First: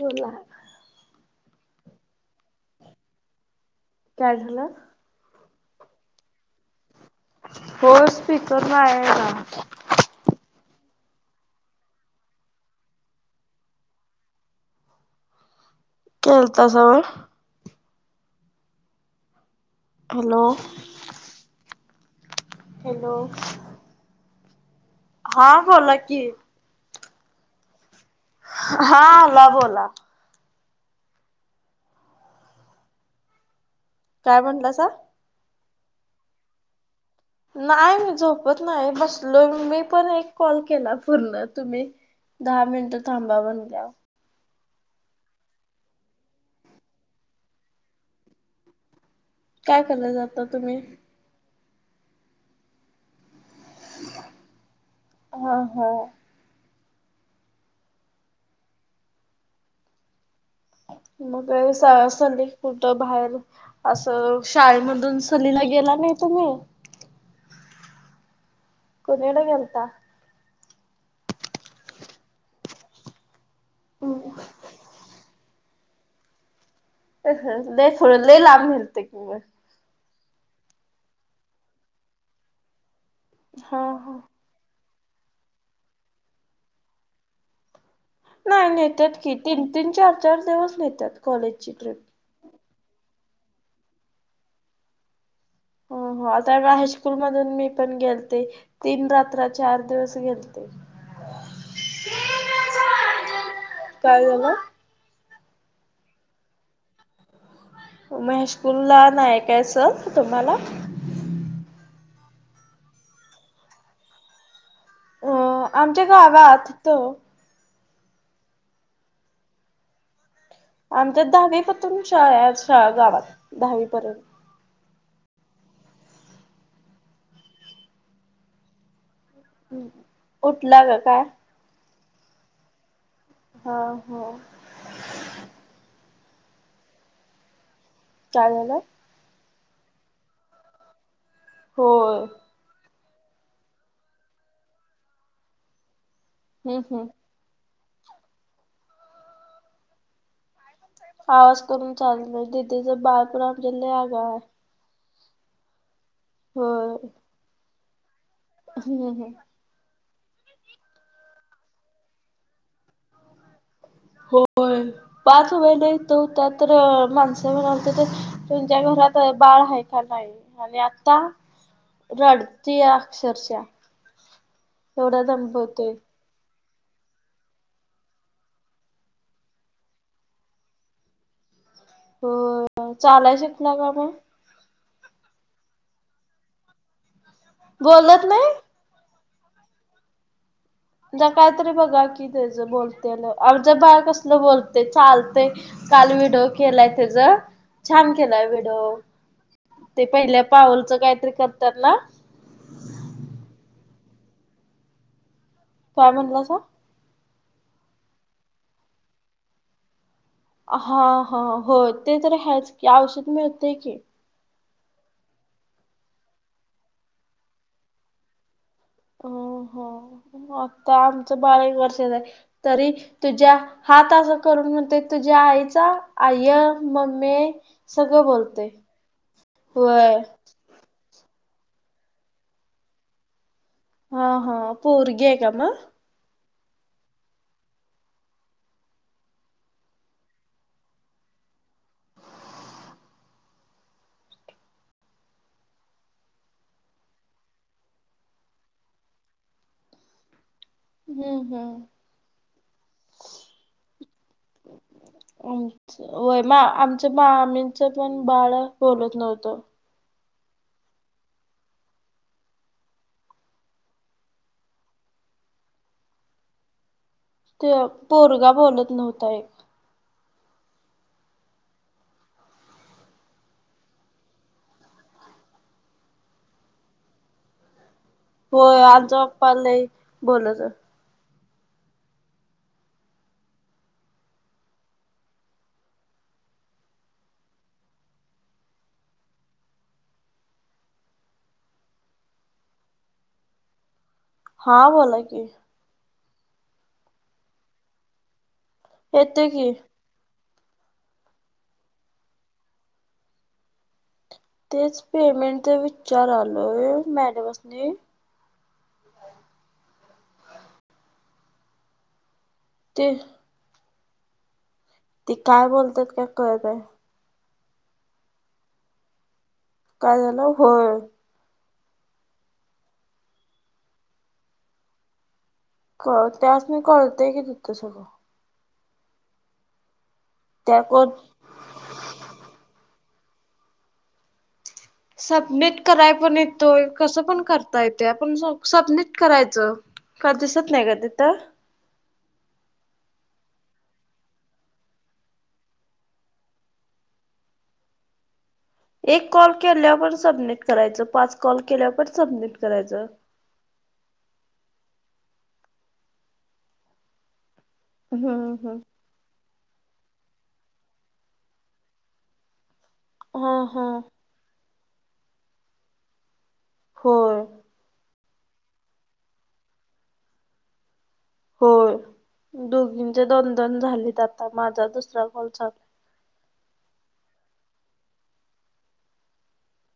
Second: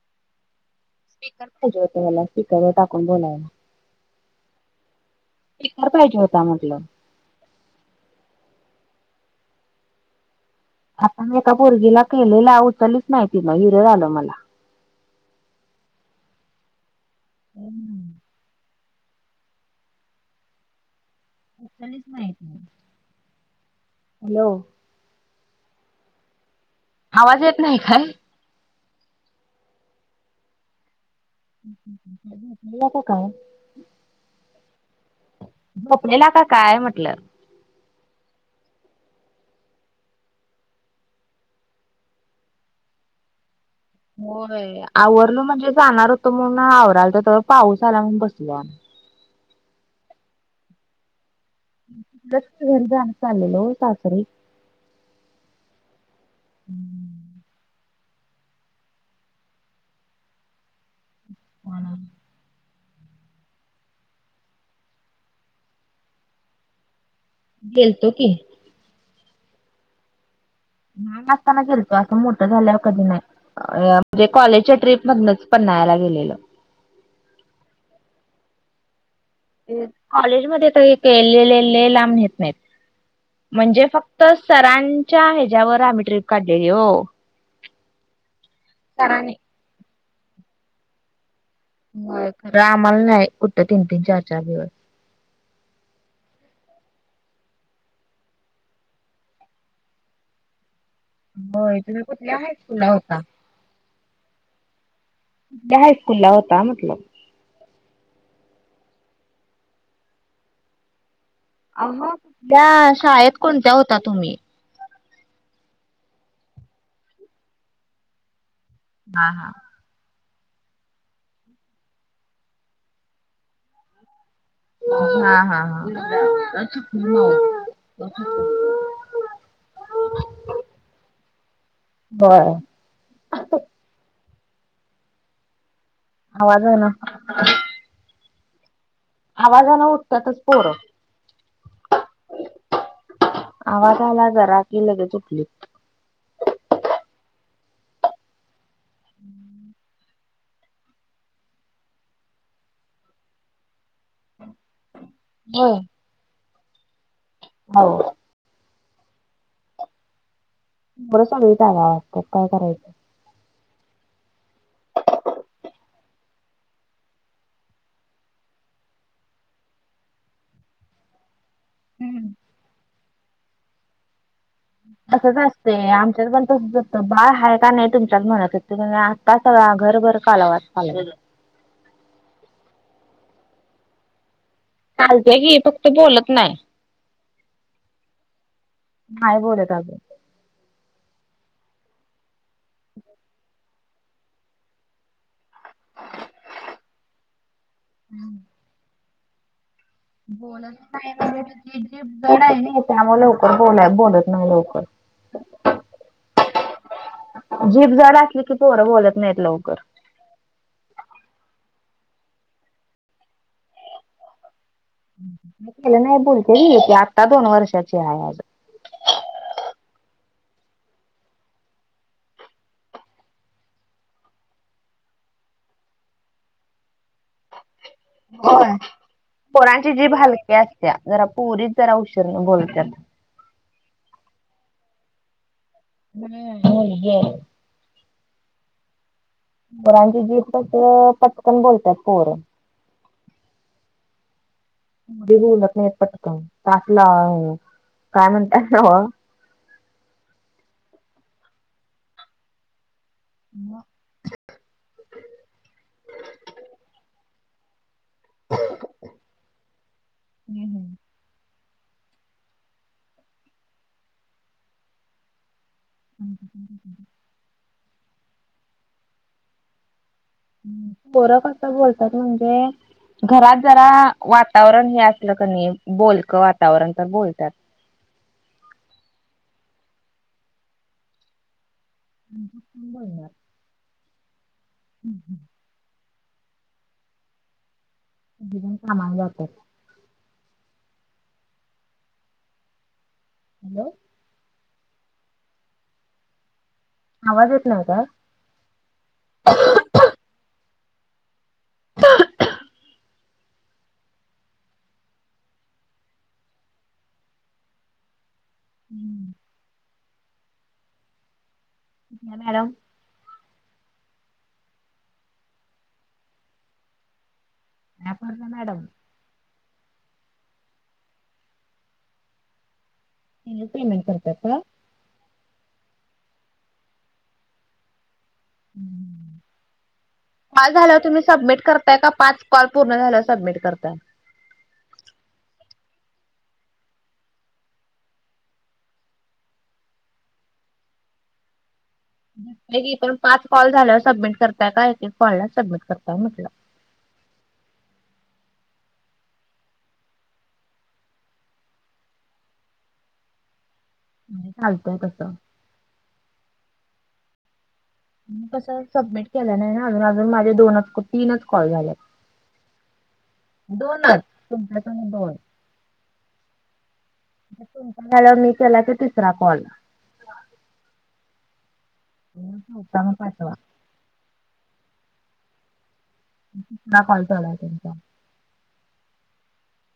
बोला स्पीकर पाहिजे होता मला स्पीकरवर टाकून बोलायला. काय झालं? स्पिकर पाहिजे होता म्हटलं. हो स्पीकर नाही ह्यला. आता मी एका पोरगीला केलेला उचलीच नाही तीनं, ईरेर आलं मला. केलतासा वय. [inaudible] हॅलो! कधीच नाही हॅलो! हॅलो! हा बोला की आवाज येत नाही काय? हां आला बोला. येता काय काय म्हणलासा? झोपलेला का काय म्हटलं? नाय मी झोपत नाय बसलो मी पण एक कॉल केला पूर्ण तुमी? दहा मिनटं थांबा म्हनल्याव होय आवरलं म्हणजे जाणार होतो म्हणून आवरालतं त पाऊस आला म्हणून बसलो आम् काय करालं जाता तुमी. [unintelligible] घरी जाणं चाललेलो सासरे हा हा. [unintelligible] मग [unintelligible] कुठं भायेर असं शाळेमधून सहलीला गेला नाय तुमी? गेलतो की. कुणीळं गेल्ता? लहान असताना गेल्तो, असं मोठं झाल्यावर कधी नाय, अंए् म्हणजे कॉलेजच्या ट्रीप मधनच. पण्याळाला गेलेलो. अ ह देखो लइ लांब घलते क म. कॉलेज मध्ये त हे केलेले लय लांब नेत न्हायत हा म्हणजे हा फक्त सरांच्या ह्याच्यावर आम्ही ट्रीप काढलेली हो. नाय नेत्यात सरांनी की तीन तीन चार चार दिवस नेत्यात कॉलेजची ट्री् होय खरं आमाला नाय कुठ तीन तीन चार चार दिवस. हो हो आता हायस्कूल मधून मी पण गेल्ते तीन रात्रा चार दिवस गेल् होय तुम्ही कुठल्या हायस्कूल ला होता? काय झालं? त्या हायस्कूल ला होता म्हटलं. महेशकूल्ला नाये का असं तुम्हाला? अहो या शाळेत कोणत्या होता तुमी? अ आमच्या गा गावात हुतो. हा हा. आमच्या दहावीपतुन शाळा शा गावात दहावीपर्यंत. हा हा हा [unintelligible] हुं उठला ग काय? होय. ह हो. आवाज आला. काय झालं? आवाजान उठतातच पोरं. हो. आवाज आला जरा की लगेच उठली. हम् हम्. आवाज करून चाललं दिदीच बाल पूराण [unintelligible] हा. हो. हाव. हम्म हम. [unintelligible] कस काय करायचं? होय पाच वेला हित होता तर माणसं म्हणाल त ते तुमच्या घरात बाळ हाय का नाई अणि आत्ता हम्म. रडती या अक्षरशः- एवढा तसंच असतय दंबवतोय. आमच्यात पण तस असतय- बाळ आहे का नाही तुमच्या म्हणत आत्ता सगळा घरभर कालावाज चाल- हो चालाय शिकला का मग- चालतय की फक्त बोलत नाही- बोलत नाही- नाही बोलत अजुन- कायतरी बघा कि त्याचं बोलते आमच बाळ कसलं बोलते, चालते काल व्हिडिओ केला त्याचा छान केलाय व्हिडीओ- ते पहिल्या पावलच काहीतरी करतात ना- त्यामुळे लवकर बोलाय बोलत नाही लवकर- काय म्हणलं सा- जीभ जड असली की पोरं बोलत नाहीत लवकर- हा हा हो ते तर ह्याच की औषध मिळते की- केलं नाही बोलते आत्ता दोन वर्षाची आहे आज- अ हो आता आमचं बाळ एक वर्षच आहे तरी- तुझ्या हात असं करून म्हणते तुझ्या आईचा आय, मम्मे- सगळं हो बोलतय पोरांची जीभ व्हय हालक्या असत्या जरा पोरीत जरा उशीरण बोलतेत- हा हा पोरगी आहे का मग- हम् मुलगीय- पोराची जीभ कस पटकन बोलतात पोर- मुली बोलत नाही पटकन तासला काय म्हणताय ना- हम्म हम्म आमच होय मग आमच- मामीचं पण बाळ बोलत नव्हतं- [unintelligible] ह [unintelligible] ते पोरगा बोलत नव्हता एक- पोरं कस बोलतात म्हणजे- घरात जरा वातावरण हे असलं कनाय बोलक वातावरण तर बोलतात- हो आमचा बाप्पाला बोलायचं- णार [unintelligible] हम् हम कामाला जातात. हॅलो- हा बोला की- आवाज येत नाही का? येतोय की- तेच पेमेंटचा विचार आलोय मॅडमसनी- मॅडम- ते- ती काय बोलतात काय कळतय- आकांक्षा मॅडम- काय झालं? होय. त्यानी पेमेंट करतात का? क, त्यास्नी कळतय की तिथं सगळं. कॉल त्या झाल्याव कोण तुम्ही सबमिट करताय का? पाच कॉल पूर्ण झाल्याव सबमिट करताय? सबनिट कराय पण येतोय. कसं पण करता येतय. आपण स सबनिट करायचं. का, दिसत नाही का, तिथं? की, एकूण पाच कॉल झाल्यावर सबमिट करताय का? एक - एक कॉलला सबमिट करताय म्हटलं. एक कॉल केल्यावर सबनीट करायचं. पाच कॉल केल्याव पण सबनिट करायचं. चालतंय, तसं? हम्म कसं हम्म सबमिट केलं नाही ना, अजून. अजून माझे दोनच का तीनच कॉल झालेत. हा हा दोनच? तुमच्या [unintelligible] दोन. होय. मग तुमचा झाल्यावर मी केला की, तिसरा कॉल. होय. मग चौथा मग दोघींचे पाचवा दोन - दोन झालेत आता. माझा दुसरा कॉल चाल [unintelligible] कॉल चालूय तुमचा.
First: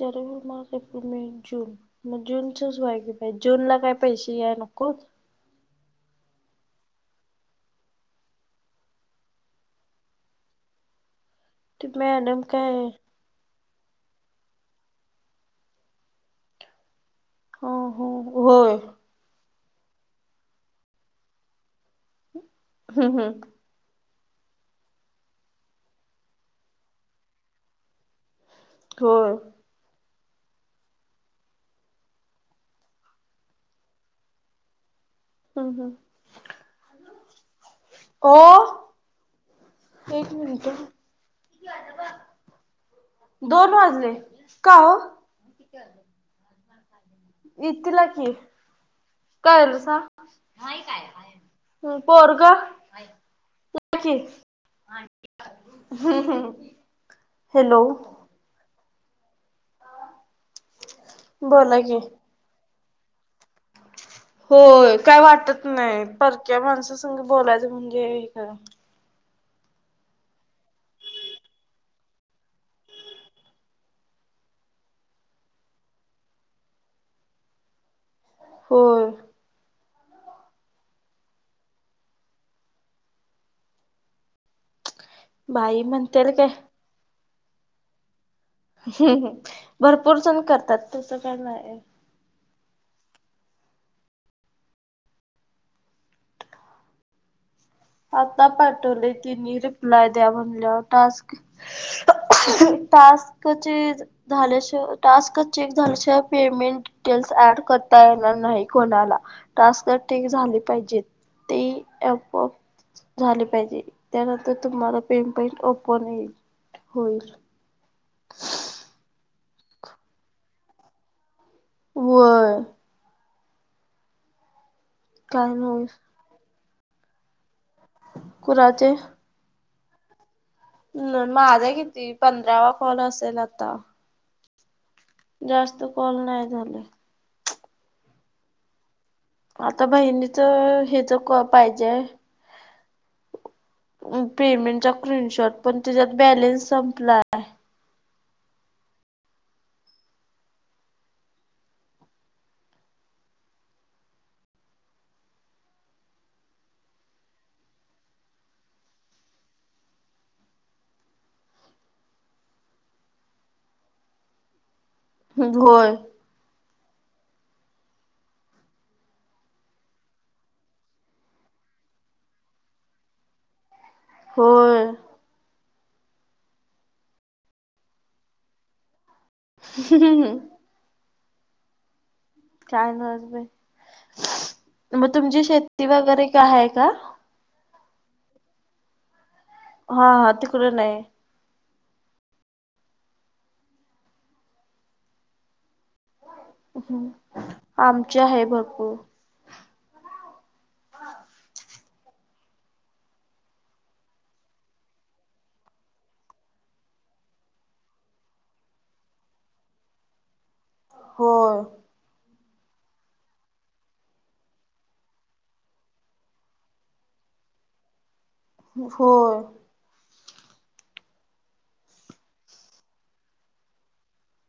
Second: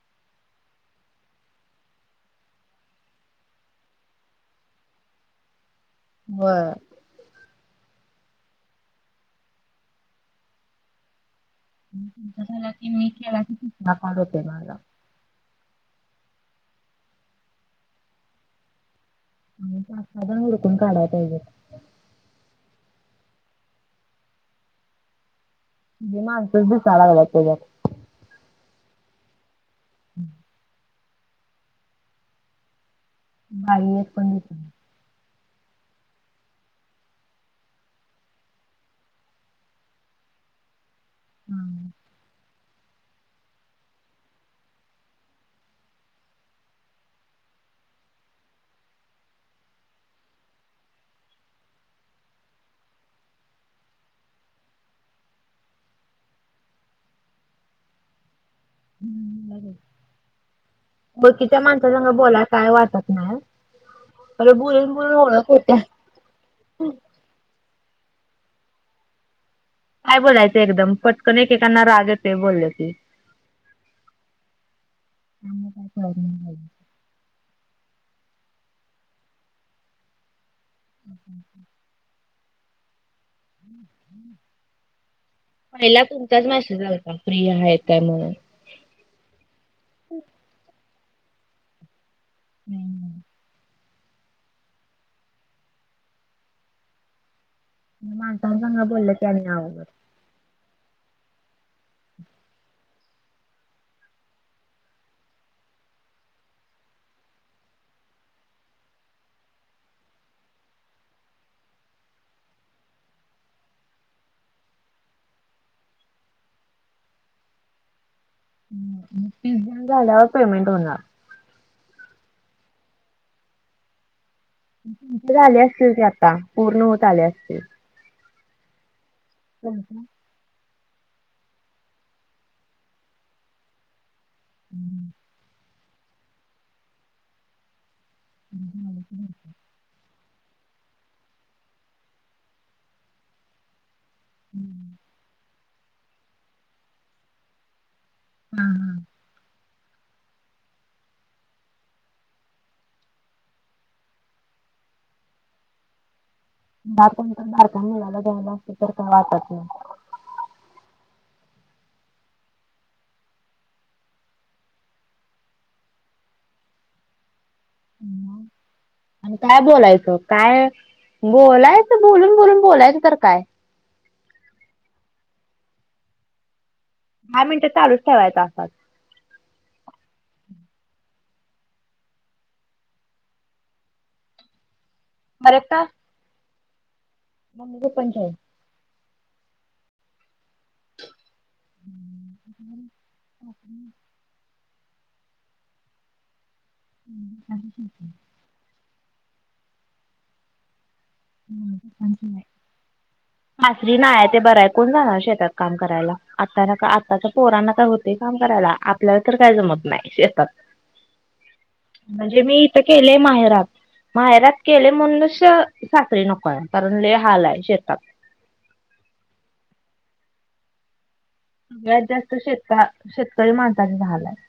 तरी बी, माझं पेमेंट जून मग जूनचच [unintelligible] की, जूनला काय पैसे या नकोत. व्हय. ते मॅडम तुमचा झाला काय कि मी केला की, तिसरा कॉल होतय माझा. हो, हो, होय. अजून पाच- सहा जण हुडकून काढाय पाहिजेत. हम्म, हम्. [unintelligible] माणसच दिसाला लागल्यात त्याच्यात. होय. [inaudible] बाई एक पण दिसत हम्, हम. ओ, एक मिनिटं अं. दोन वाजले. का, ओ? [unintelligible] येतिला की? काय झालं सांग? नाही काय? नाही. ह, पोरगं? [unintelligible] हं, हं. हॅलो. हं, बरंय. वळकीच्या बोला की माणसासंगं बोलायला काय वाटत नाय आ. होय. काय वाटत होत्या नाय. परक्या माणसासंगं बोलायचं म्हणजे, हे अ काय बोलायचं एकदम. पटकन एकेकांना राग येतोय बोल्लं की. त्यांना काय प्रॉब्लेम नाही. होय. [inaudible] बाई पहिला म्हणतेल तुमचाच काय मॅसेज आलता. फ्री हाय काय म्हणून. भरपूर जण करतात. तसं काय नाय. हम्मं हम्म. आता माणसांसंग पाठवलय बोललं की आणि तेनी, अवघड. रिप्लाय द्या म्हणल्यावर टास्क. टास्कं चे झाल्याशिवा टास्क चेक झाल्याशिवाय पेमेंट डिटेल्स ऍड करता येणार नाही कोणाला. टास्कं ठीक झाली पाहिजेत. ती ॲपोआप झाले पाहिजे. त्यानंतर तुम्हाला पे पेंट ओपन येईल. होईल. झाल्यावर पेमेन्ट होणार होय काय झाले नाही असतील ते आता पूर्ण होत आले असतील कुणाचे हम् हा न माझा किती पंधरावा कॉल असेल आता हम्म जास्त कॉल नाही झाले ह आता बहिणीच हेच क पाहिजे पेमेंटचा स्क्रीनशॉट पण त्याच्यात बॅलेन्स संपलाय हम तर मिळाला जायला असते तर काय वाटत नाही होय हम् आणि काय बोलायचं काय बोलायचं बोलून बोलून बोलायचं तर काय होय दहा मिनिटं चालूच ठेवायच असात हम् ह चायलस मग तुमची शेती वगैरे काय हाय का मग पंचायत हा हा तिकडे नाही हम्म आप हम् आमचे आहे भरपूर हम् नंत आसरी नाय ते बरय कोण जाणार शेतात काम करायला आता न का आत्ताच्या पोरांना का होते काम करायला आपल्याला तर काय जमत नाही शेतात हो म्हणजे मी इथं केले माहेरात माहेरात केले म्हणून श सासरी नको आहे कारण ले हाल आहे शेतात होय सगळ्यात जास्त शेतका शेतकरी माणसाचे हाल आहेत